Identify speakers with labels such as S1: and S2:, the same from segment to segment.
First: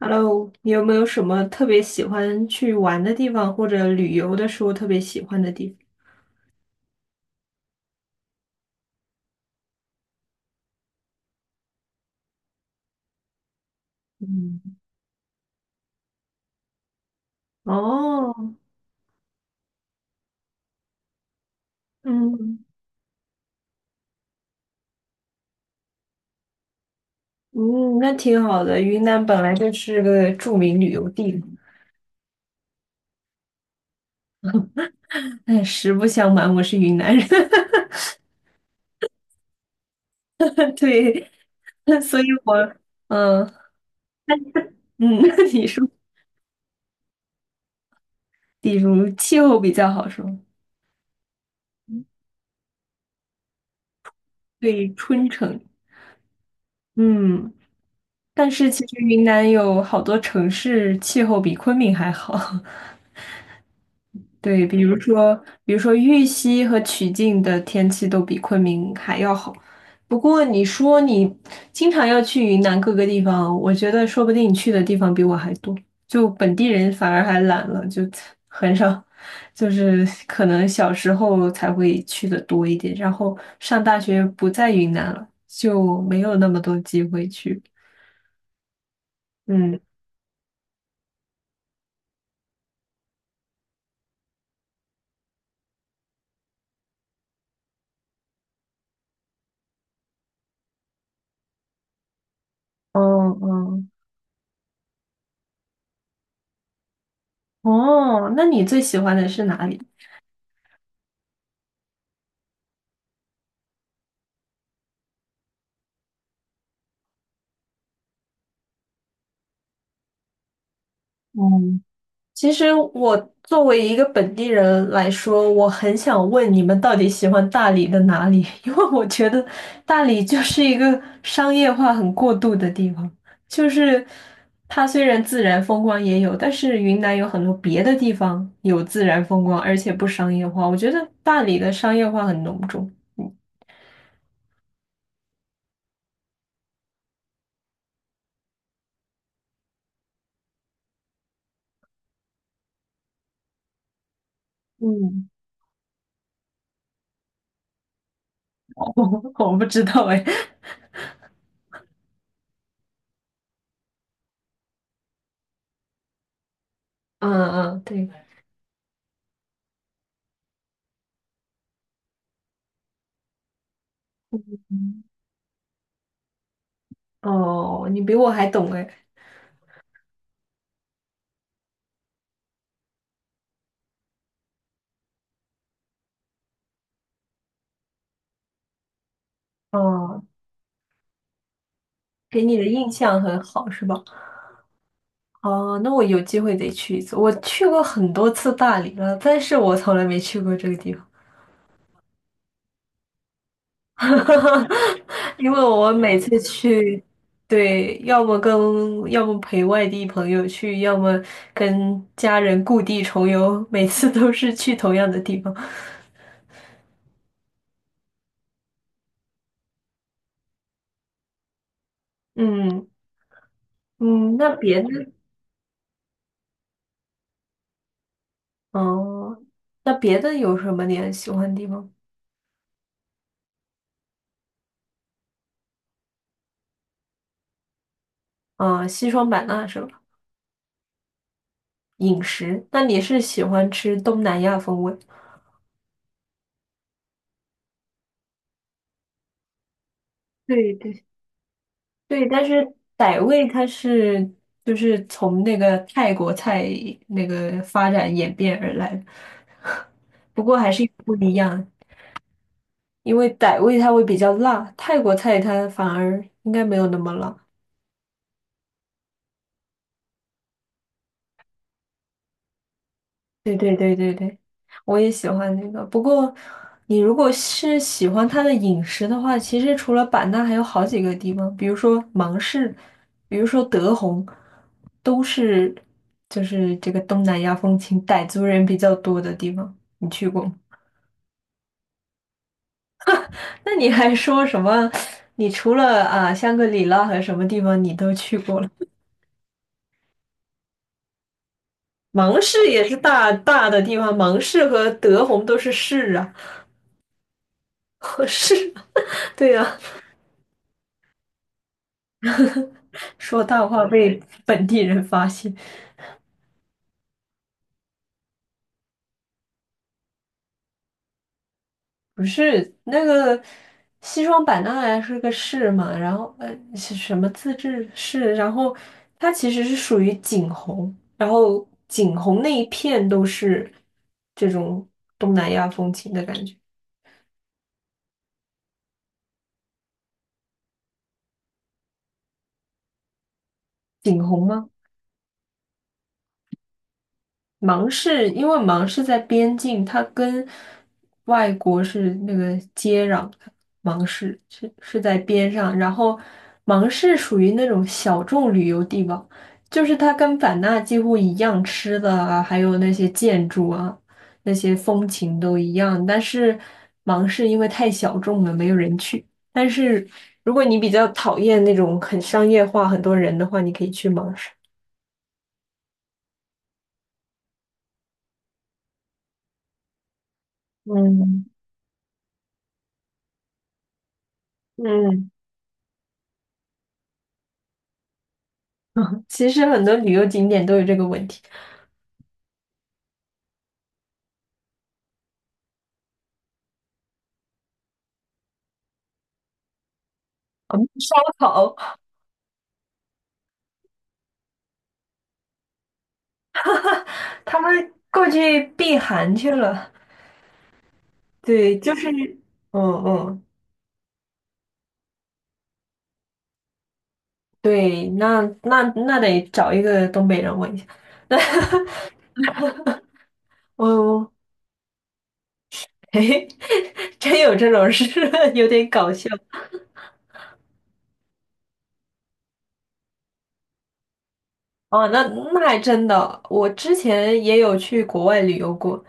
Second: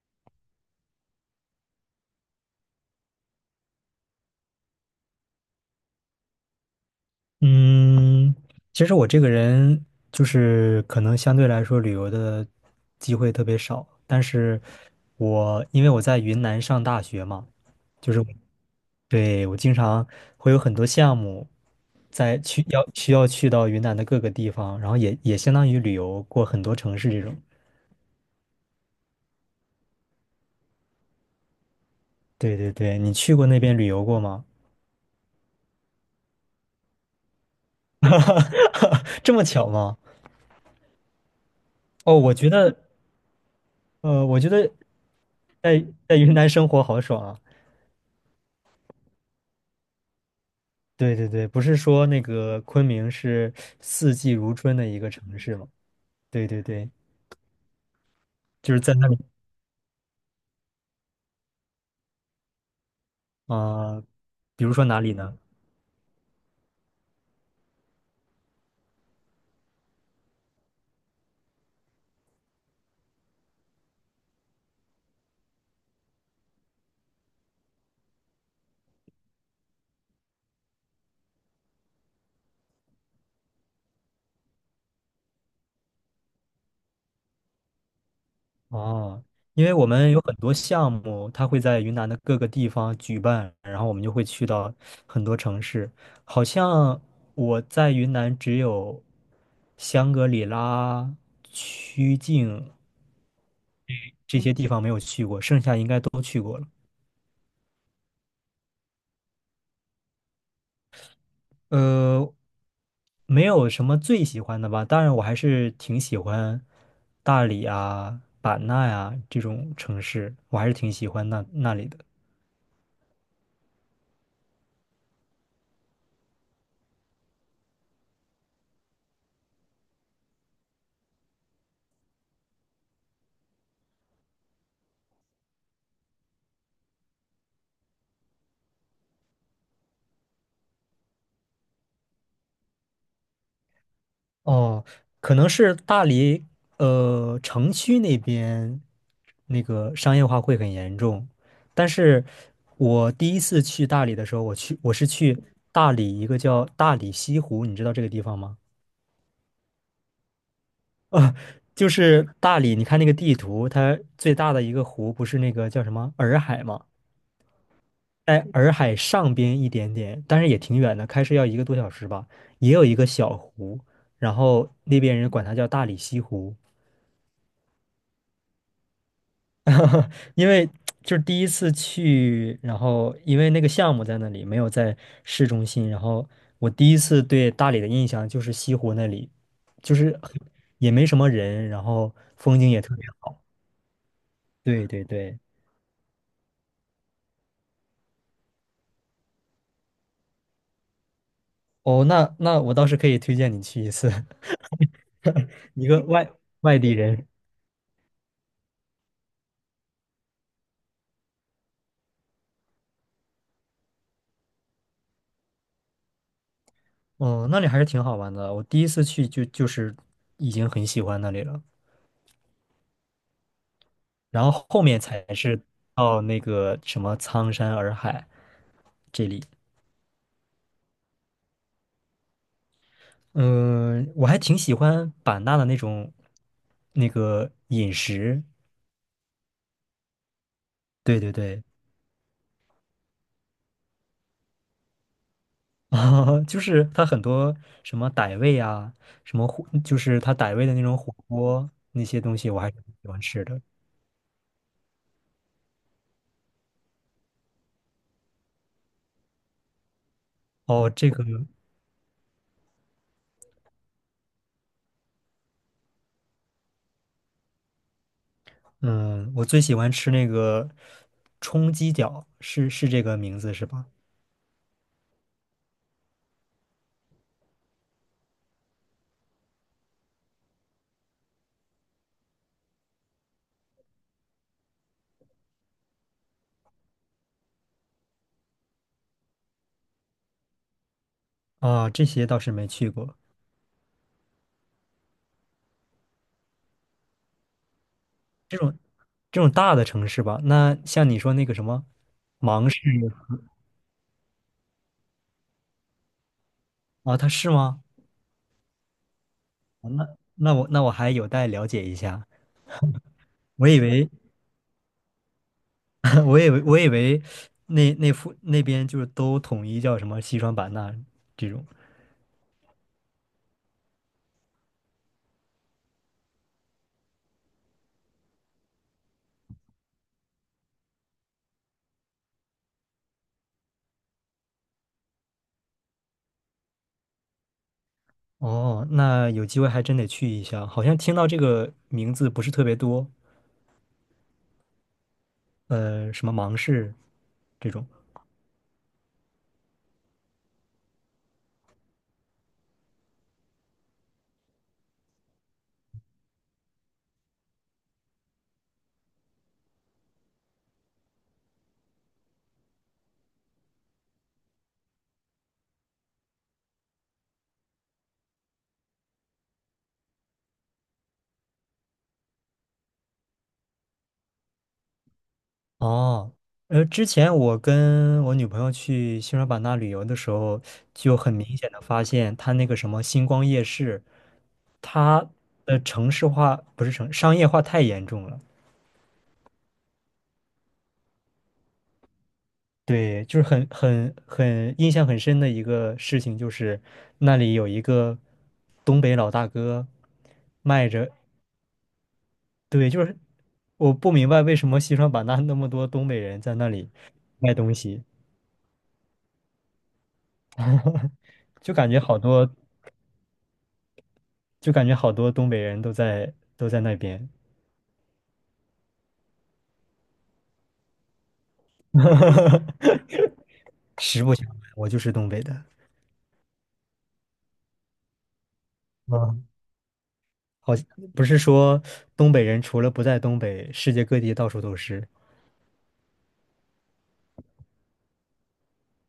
S1: Hello，你有没有什么特别喜欢去玩的地方，或者旅游的时候特别喜欢的地方？
S2: 嗯，其实我这个人就是可能相对来说旅游的机会特别少，但是
S1: 嗯
S2: 我因为我在云南上大学嘛，就是我
S1: 哦，
S2: 对我经常会有很多项目在
S1: 嗯
S2: 去要需要去到云南的各个地方，然后也相当于旅游过很多城市这种。
S1: 嗯，那挺好的。云南本来就是个著名旅游地嘛。
S2: 对对对，你去过那边旅游过吗？
S1: 哎，实不相瞒，我是云南人，
S2: 这么巧吗？
S1: 对，
S2: 哦，
S1: 所以
S2: 我觉
S1: 我，
S2: 得
S1: 嗯
S2: 我觉得
S1: 嗯，你
S2: 在
S1: 说，
S2: 在云南生活好爽啊。
S1: 比如气候比较好说，
S2: 对对对，不是说那个昆明是四季如春的
S1: 对，
S2: 一个
S1: 春
S2: 城市
S1: 城，
S2: 吗？对对对，
S1: 嗯，但是
S2: 就是
S1: 其
S2: 在
S1: 实
S2: 那里
S1: 云南有好多城市气候比昆明还好。
S2: 啊，呃比
S1: 对，
S2: 如
S1: 比
S2: 说
S1: 如
S2: 哪里
S1: 说，
S2: 呢？
S1: 比如说玉溪和曲靖的天气都比昆明还要好。不过你说你经常要去云南各个地方，我觉得说不定你去的地方比我还多，就本地人反而还懒了，就 很少，就是可能小时候才会去的多一点，然后上大学不在云南了，就没有那么多机会去。
S2: 哦，因为
S1: 嗯，
S2: 我们有很多项目，它会在云南的各个地方举办，然后我们就会去到很多城市。好像我在云南只有香格里拉、曲靖
S1: 哦哦
S2: 这些地方没有去过，剩下应该
S1: 哦，那你最喜欢的是哪里？
S2: 呃，没有什么最喜欢的吧，当然我还是挺喜欢大理啊、版纳呀、这种城市，我还是挺喜欢那那
S1: 嗯。
S2: 里的。
S1: 其实我作为一个本地人来说，我很想问你们到底喜欢大理的哪里？因为我觉得大理就是一个商业化很过度的地方，就是它虽然自然风光也有，但是云南有很多别的地方有自然风光，而且不商业化。我觉得大理的商业化很浓重。嗯，
S2: 哦，可能是大理，呃，城区那边那个商业化会很严重，但是我第一次去大理的时候，我去我是
S1: 嗯
S2: 去大理一个叫大理西湖，你知道这个地方吗？
S1: 我不知道哎。
S2: 就是大理，你看那个地图，它最大的一个湖不是那个叫什么洱海吗？
S1: 嗯嗯，对，
S2: 在洱海上边一点点，但是也挺远的，开车要一个多小时吧。也有一个小湖，然后那边人管它叫大理西湖，
S1: 哦，你比我还懂哎。
S2: 因为就是第一次去，然后因为那个项目在那里，没有在市中心，然后我第一次对大理的印象就是西湖那里，就是
S1: 哦，
S2: 也没什么人，然后
S1: 给你
S2: 风
S1: 的
S2: 景也
S1: 印
S2: 特别
S1: 象很
S2: 好。
S1: 好是吧？
S2: 对对对。
S1: 哦，那我有机会得去一次。我去过很多次大理了，但是我从来没去过这个地方，
S2: 哦，那我倒是可以推荐你去一次，
S1: 因为
S2: 一
S1: 我
S2: 个
S1: 每
S2: 外
S1: 次
S2: 外地
S1: 去，
S2: 人。
S1: 对，要么跟要么陪外地朋友去，要么跟家人故地重游，每次都是去同样的地方。
S2: 哦，那里还是挺好玩的。我第一次去就是已经很喜欢那里了，
S1: 嗯嗯，
S2: 然
S1: 那
S2: 后
S1: 别
S2: 后
S1: 的，
S2: 面才是到那个什么苍山洱海这
S1: 哦，
S2: 里。
S1: 那别的有什么你很喜欢的地方？
S2: 嗯，我还挺喜欢版纳的那种那个饮食。
S1: 啊，西双版纳是吧？
S2: 对对对，
S1: 饮食，那你是喜欢吃东南亚风味？
S2: 啊，就是它很多什么傣味啊，什么火，就是它傣味
S1: 对
S2: 的那种
S1: 对，
S2: 火锅那些
S1: 对，
S2: 东
S1: 但
S2: 西，我
S1: 是
S2: 还是挺喜欢
S1: 傣
S2: 吃
S1: 味
S2: 的。
S1: 它是就是从那个泰国菜那个发展演变而来的，不过还是有
S2: 哦，这
S1: 不
S2: 个。
S1: 一样，因为傣味它会比较辣，泰国菜它反而应该没有那么辣。
S2: 嗯，我最喜欢吃那个冲鸡脚，是这个名字
S1: 对
S2: 是
S1: 对
S2: 吧？
S1: 对对对，我也喜欢那个。不过，你如果是喜欢它的饮食的话，其实除了版纳，还有好几个地方，比如说芒市，比如说德宏，都是就是这个东南亚风情，傣族人比较多的地方。你去过吗？
S2: 啊，这些倒是没去过，
S1: 那你还说什么？你除了啊香格里拉和什么地方你都去过了？
S2: 这种大的城市吧。那像你说那个什么
S1: 芒市也是大大的地方，芒市和德宏都是市啊，
S2: 啊，它是吗？
S1: 和市啊，对呀、
S2: 啊那我还有待了解一下。
S1: 说大
S2: 我以
S1: 话
S2: 为
S1: 被本地人发现，
S2: 我以为那边就是都统一叫什么西双版纳这种。
S1: 不是那个西双版纳呀，是个市嘛，然后是什么自治市，然后它其实是属于景洪，然后景洪那一片都是这种东南亚风情的感觉，
S2: 哦，那有机会还真得去一下。好像听到这个名字不是特别多，
S1: 景洪吗？
S2: 呃，什么芒市这种。
S1: 芒市，因为芒市在边境，它跟外国是那个接壤的，芒市是在边上，然后芒市属于那种小众旅游地方，就是它跟版纳几乎一样，吃的啊，还有那些建筑啊，那些风情都一样，但是芒市因为太小众了，没有人去。但是如果你比较讨厌那种很商业化、很多人的话，你可以去芒市。
S2: 哦，呃，之前我跟我女朋友去西双版纳旅游的时候，就很
S1: 嗯
S2: 明显的发现，它那个什么星光夜市，它
S1: 嗯，
S2: 的城市化不是城商业化太严重了。
S1: 其实很多旅游景点都有这个问题。
S2: 对，就是很印象很深的一个事情，就是那里有一个东北老大哥
S1: 我们
S2: 卖着，
S1: 烧烤，
S2: 对，就是我不明白为什么西双版纳那么多东北人在那里卖
S1: 他
S2: 东
S1: 们
S2: 西，
S1: 过去避寒去了。
S2: 就
S1: 对，
S2: 感
S1: 就
S2: 觉
S1: 是，
S2: 好多。
S1: 嗯嗯，
S2: 就感觉好多东北人都在那边。
S1: 对，那得找一个东北人问一下。那
S2: 实
S1: 我，
S2: 不相瞒，我就是东北的。
S1: 嘿，真有这种事，有点搞笑。
S2: 嗯，好像不是说东北人除了不在东北，世界各地到处都是
S1: 哦，那那还真的，我之前也有去国外旅游过，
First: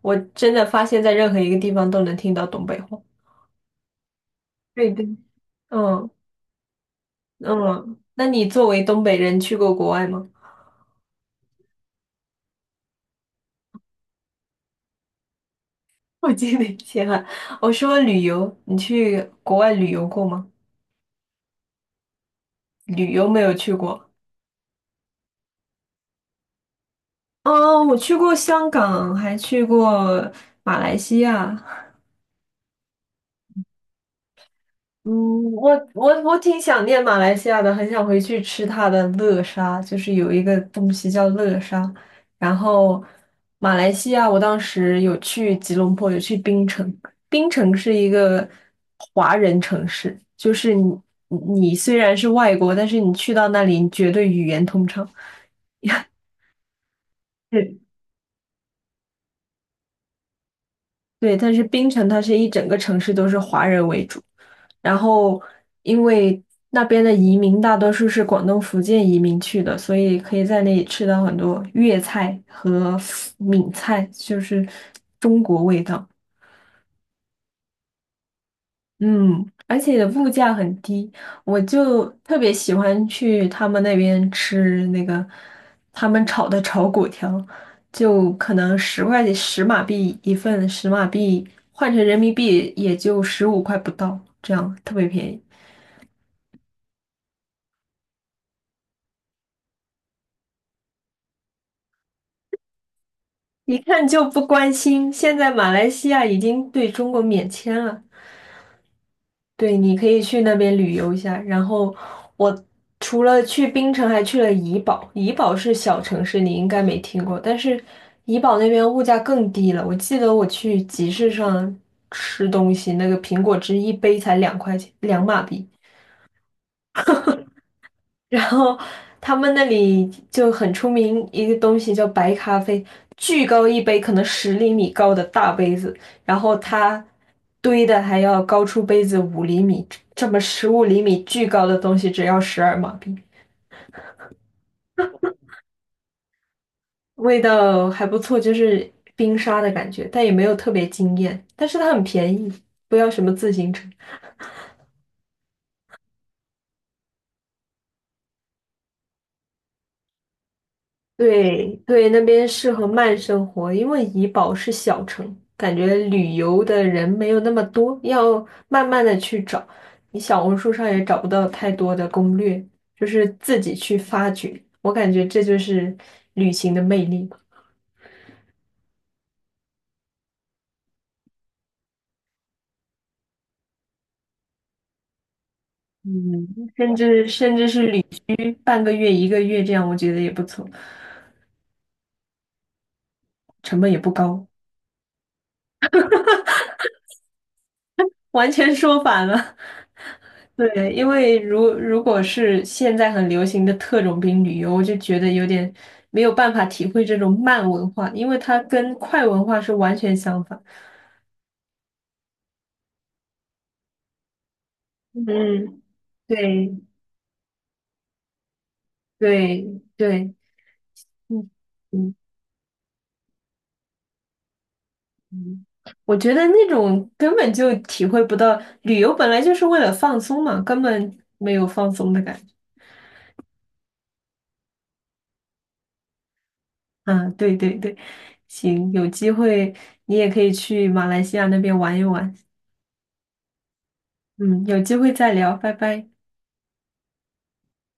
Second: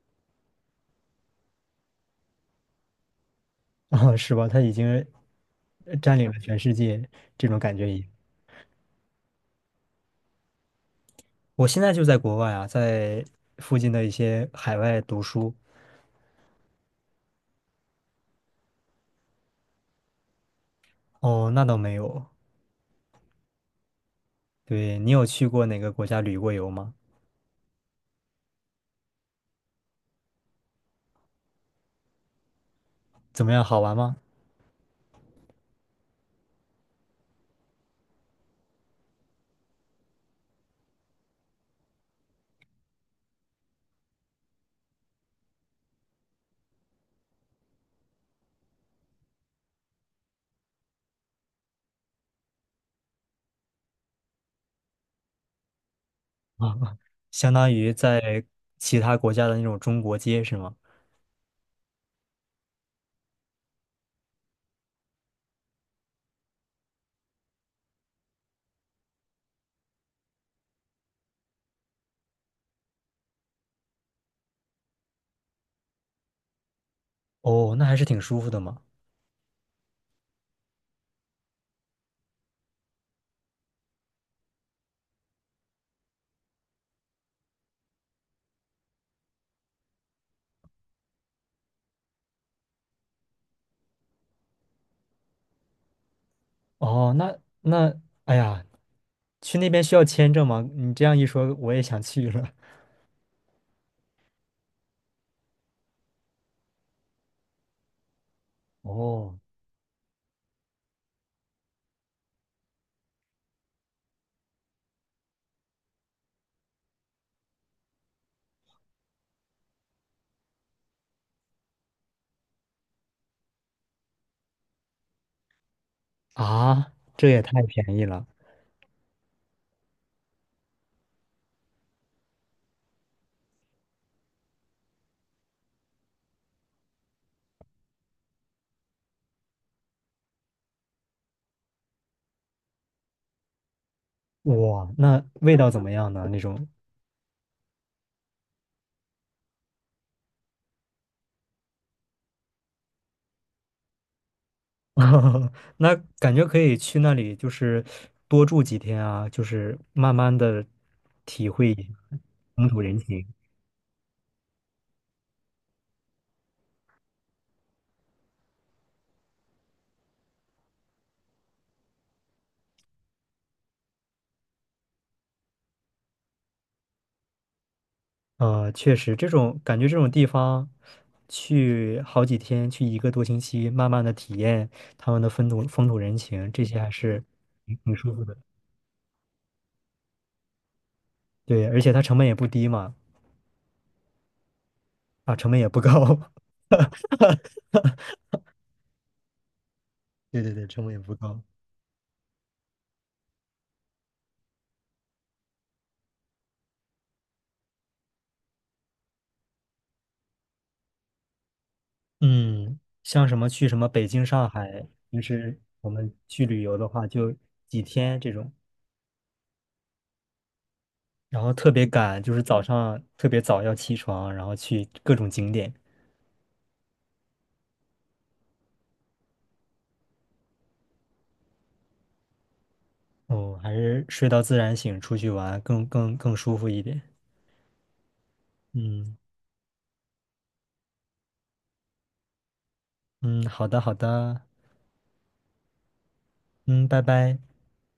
S1: 我真的发现在任何一个地方都能听到东北话。
S2: 啊，是吧？他已经
S1: 对对，嗯
S2: 占领了全世界，这种感觉
S1: 嗯，
S2: 也。
S1: 那你作为东北人去过国外吗？
S2: 我现在就在国外啊，在附近的一些海外读书。
S1: 我记得以前啊，我说旅游，你去国外旅游过吗？
S2: 哦，那倒没有。
S1: 旅游没有去过。
S2: 对，你有去过哪个国家旅过游吗？
S1: 哦，我去过香港，还去过马来西亚，
S2: 怎么样，好玩吗？
S1: 嗯，我挺想念马来西亚的，很想回去吃它的乐沙，就是有一个东西叫乐沙。然后马来西亚，我当时有去吉隆坡，有去槟城。槟城是一个华人城市，就是你虽然是外国，但是你去到那里，你绝对语言通畅。
S2: 啊，相当
S1: 是
S2: 于在其他国家的那种中国街是吗？
S1: 对，但是槟城它是一整个城市都是华人为主，然后因为那边的移民大多数是广东、福建移民去的，所以可以在那里吃到很多粤菜和闽菜，就是。
S2: 哦，那还是挺舒服的嘛。
S1: 嗯，而且物价很低，我就特别喜欢去他们那边吃那个他们炒的炒粿条，就可能10块钱十马币一份，十马币换成人民币也就15块不到，这样特别便宜。
S2: 哦，那那，哎呀，去那边需要签证吗？你这样一说，我也想去了。
S1: 一看就不关心，现在马来西亚已经对中国免签了，
S2: 哦，
S1: 对，你可以去那边旅游一下。然后我除了去槟城，还去了怡保。怡保是小城市，你应该没听过，但是怡保那边物价更低了。我记得我去集市上吃东西，那个苹果汁一杯才2块钱，2马币。
S2: 啊，这也太便宜了。
S1: 然后他们那里就很出名一个东西叫白咖啡，巨高一杯，可能10厘米高的大杯子，然后它堆的还要高出杯子五厘米，这么15厘米巨高的东西只要12马币，
S2: 哇，那味道怎么样呢？那种，
S1: 味道还不错，就是冰沙的感觉，但也没有特别惊艳，但是它很便宜，不要什么自行车。
S2: 那感觉可以去那里，就是多住几天啊，就是慢慢的体会
S1: 对对，那边
S2: 风
S1: 适
S2: 土
S1: 合
S2: 人
S1: 慢
S2: 情。
S1: 生活，因为怡保是小城，感觉旅游的人没有那么多，要慢慢的去找。你小红书上也找不到太多的攻略，就是自己去发掘。我感觉这就是旅行的魅力吧
S2: 呃，确实，这种感觉，这种地方去好几天，去一个多星期，慢慢的体验他们的风土风土人
S1: 嗯，
S2: 情，这些还
S1: 甚
S2: 是
S1: 至甚至
S2: 挺
S1: 是
S2: 挺
S1: 旅
S2: 舒服的。
S1: 居半个月、一个月这样，我觉得也不错，
S2: 对，而且它成本也不低嘛，
S1: 成本也不高，
S2: 啊，成本也不高。
S1: 完全说反了。
S2: 对对对，成
S1: 对，
S2: 本也
S1: 因
S2: 不
S1: 为
S2: 高。
S1: 如果是现在很流行的特种兵旅游，我就觉得有点没有办法体会这种慢文化，因为它跟快文化是完全相反。
S2: 嗯，像什么去什么北京、上海，平时
S1: 嗯，
S2: 我们去旅
S1: 对
S2: 游的话，就几天这种，
S1: 对对，
S2: 然
S1: 嗯
S2: 后特别
S1: 嗯
S2: 赶，就是早上特别早要起床，然后去各种景
S1: 嗯，
S2: 点。
S1: 我觉得那种根本就体会不到，旅游本来就是为了放松嘛，根本没有放松的感觉。
S2: 哦，还是睡到自然醒，出去玩更舒服一点。
S1: 啊，对对对，行，有
S2: 嗯
S1: 机会你也可以去马来西亚那边玩一玩。
S2: 嗯，好的好的，
S1: 嗯，有机会再聊，拜拜。
S2: 嗯，拜拜。